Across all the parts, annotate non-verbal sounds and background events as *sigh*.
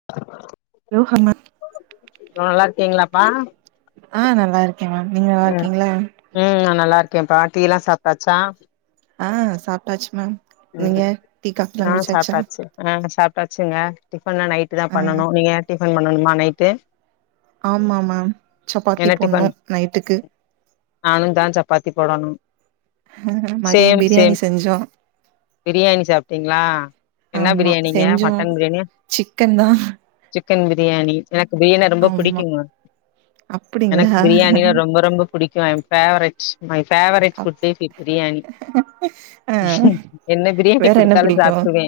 *unintelligible* Hello *unintelligible* நல்லா இருக்கீங்ளாப்பா அ நல்லா இருக்கே மேம் நீங்க நல்லா ம் இருக்கீங்ளா ம் நா நல்லா இருக்கேப்பா டீ எல்லா சாப்ட்டாச்சா அ சாப்ட்டாச்சு மேம் நீங்க டீ காபி எல்லா குடிச்சாச்சா அ சாப்ட்டாச்சுங்க டிஃபன்லா நைட்டு தா ஆ பண்ணனு நீங்க டிஃபன் பண்ணணுமா நைட்டு ஆமா மேம் சப்பாத்தி என்ன போட்ணு டிஃபன் நைட்டுக்கு நானு தா சப்பாத்தி போடணு மதியோ சேம் சேம் பிரியாணி செஞ்சோ பிரியாணி சாப்ட்டீங்ளா என்ன ஆமா பிரியாணிங்க செஞ்சோ மட்டன் பிரியாணி சிக்கன் தா சிக்கன் பிரியாணி எனக்கு பிரியாணிதா ரொம்ப ஆமா புடிக்கு அப்டிங்களா எனக்கு பிரியாணிதா ரொம்ப ரொம்ப புடிக்கு I am favourite my favourite of ஃபுட்டே பிரியாணி ஆ என்ன பிரியாணி வேற என்ன குடுத்தாலு பிடிக்கு சாப்டுருவே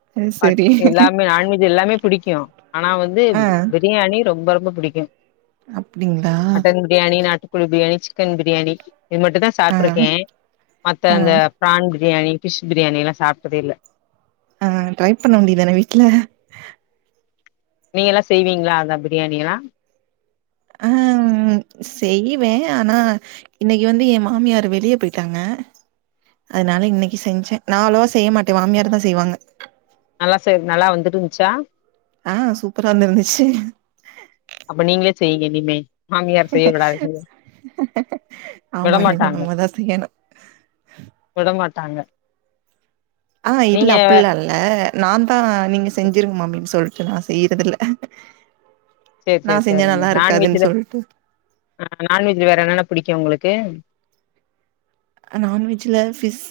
அது பட் சரி எல்லாமே நான்வெஜ் எல்லாமே புடிக்கு ஆனா வந்து ஆ பிரியாணி ரொம்ப ரொம்ப புடிக்கு அப்டிங்ளா பிரியாணி நாட்டுகோழி பிரியாணி சிக்கன் பிரியாணி இது மட்டுதா ஆ சாப்டிருக்கே மத்த ஆ அந்த பிரான் பிரியாணி ஃபிஷ் பிரியாணில்லா சாப்டதே இல்ல அ ட்ரை பண்ண வேண்டியதான வீட்ல நீங்கல்லா செய்வீங்ளா அந்த பிரியாணி எல்லா செய்யுவே ஆனா இன்னிக்கு வந்து ஏ மாமியாரு வெளிய போயிட்டாங்க அதனால இன்னிக்கு செஞ்சே நா அவ்ளோவா செய்ய மாட்டே மாமியார் தா செய்வாங்க நல்லா செய் நல்லா வந்துருந்துச்சா அ சூப்பரா வந்து இருந்துச்சு அப்ப நீங்களே செய்யீங்க இனிமே மாமியார் செய்ய விடாதீங்க. ஆமா இனிமே விடமாட்டாங்க நம்மதா செய்யனு விட மாட்டாங்க அ இல்ல அப்டில்லா இல்ல நா தா நீங்க செஞ்சிருங்க மாமி சொல்ட்டு நா செய்யிறது இல்ல சேரி நா சேரி செஞ்சா நல்லா இருக்காதுன்னு சொல்ட்டு அ நான்வெஜ்ல வேற என்னென்னா புடிக்கு உங்ளுக்கு நான்வெஜ்ஜில ஃபிஷ்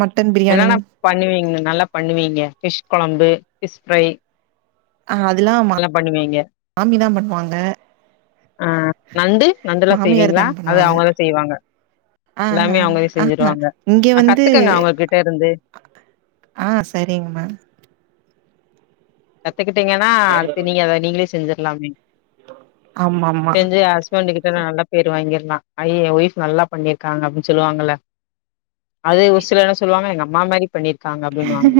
மட்டன் பிரியாணி என்னென்னா பண்ணுவீங்க நல்லா பண்ணுவீங்க ஃபிஷ் கொழம்பு ஃபிஷ் ஃப்ரை அ அதெல்லா மா நல்லா பண்ணுவீங்க. மாமிதா பண்ணுவாங்க அ நண்டு நண்டுல்லா மாமியார் செய்வீங்ளா தான் அது பண்ணுவாங்க அவங்கதா செய்வாங்க ஆ எல்லாமே அவங்களே ஆ செஞ்சிருவாங்க கத்துக்கங்க அவங்ககிட்ட இருந்து அ செரிங்க மேம் கத்துக்கிட்டீங்கன்னா அடுத்து நீங்க அத நீங்களே செஞ்சிறலாமே ஆமா ஆமா செஞ்சு ஹஸ் ஹஸ்பான்ட் கிட்ட நல்லா பேர் வாங்கிறலா ஐ ஏ ஒய்ப் நல்லா பண்ணிருக்காங்க அப்டின்னு சொல்லுவாங்கல்ல அது ஒரு சிலர் என்ன சொல்லுவாங்க எங்க அம்மா மாரி பண்ணியிருக்காங்க அப்டின்வாங்க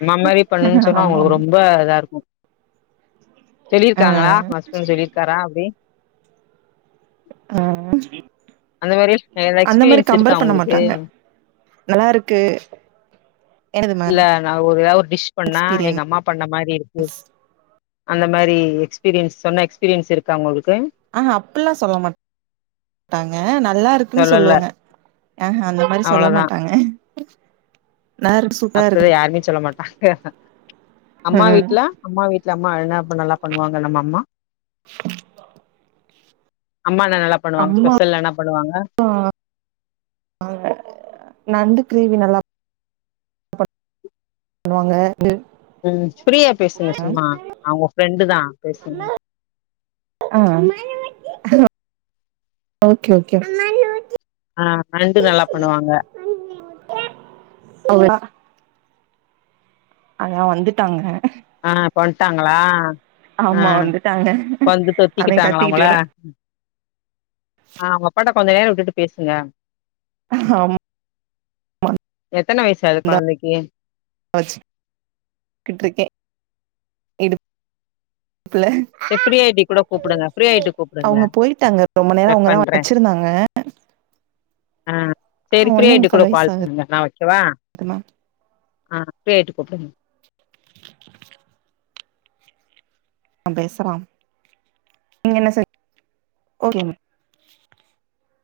அம்மா மாரி சொன்னா ஆமா அவங்களுக்கு ஆமா ரொம்ப இதா இருக்கு சொல்லி ஆ இருக்காங்ளா ஒ ஹஸ்பண்ட் சொல்லியிருக்காரா அப்டி அந்த மாரி எதா அந்த மாரி எக்ஸ்பீரியன்ஸ் இருக்கா கம்பேர் பண்ண உங்களுக்கு? மாட்டாங்க நல்லா இருக்கு என்னது மேம் இல்ல நா ஒரு எதாவது ஒரு டிஷ் பண்ணா எக்ஸ்பீரியன் எங்க அம்மா பண்ண மாரி இருக்கு அந்த மாரி எக்ஸ்பீரியன்ஸ் சொன்ன எக்ஸ்பீரியன்ஸ் இருக்கா உங்களுக்கு ஆஹா அப்டில்லா சொல்ல மாட் சொல்ல மாட்டாங்க நல்லா இருக்குன்னு சொல்லல சொல்லுவாங்க ஆஹ அந்த மாரி சொல்ல அவ்ளோதா மாட்டாங்க நருக்ஸ் அப்டி யாருமே சொல்ல மாட்டாங்க அம்மா ம் வீட்ல அம்மா வீட்ல அம்மா அழுனா அப்ப நல்லா பண்ணுவாங்க நம்ம அம்மா அம்மா நா நல்லா பண்ணுவாங்க அம்மா ஸ்பெஷல் என்ன பண்ணுவாங்க ஆ ஆ நண்டு கிரேவி நல்லா பண்ணுவாங்க ம் ஃப்ரீயா பேசுங்க சும்மா நா உங்க ஃப்ரெண்டு தா பேசுங்க ஆ ஆ ஓகே ஓகே ஆ நண்டு நல்லா பண்ணுவாங்க *inaudible* ஆஹா வந்துட்டாங்க ஆ இப்ப வந்ட்டாங்களா ஆ ஆமா வந்துட்டாங்க வந்து அவ தொத்திக்கிட்டாங்களா கத்திக்கிட்டு உங்கள கட ஆ அவுங்க அப்பாட்ட கொஞ்ச நேர விட்டுட்டு பேசுங்க ஆம் எத்தன வயசு ஆகுது கொழந்தைக்கு வச்சு கிட்ருக்கே இடுப்புல செரி ஃப்ரீயாயிட்டி கூட கூப்புடுங்க ஃப்ரீயாயிட்டு கூப்புடுங்க அவங்க போயிட்டாங்க ரொம்ப நேரோ கட் அவங்கதா பண்ற வச்சிருந்தாங்க ஆ சேரி ஒன்னே ஃப்ரீயாயிட்டு முக்கால் கூட வயசு கால் ஆகுது பண்ணுங்க நா வக்கவா மேம் ஆ ஃப்ரியாயிட்டு கூப்புடுங்க ஆ பேசலாம் நீங்க என்ன சொ ஓகே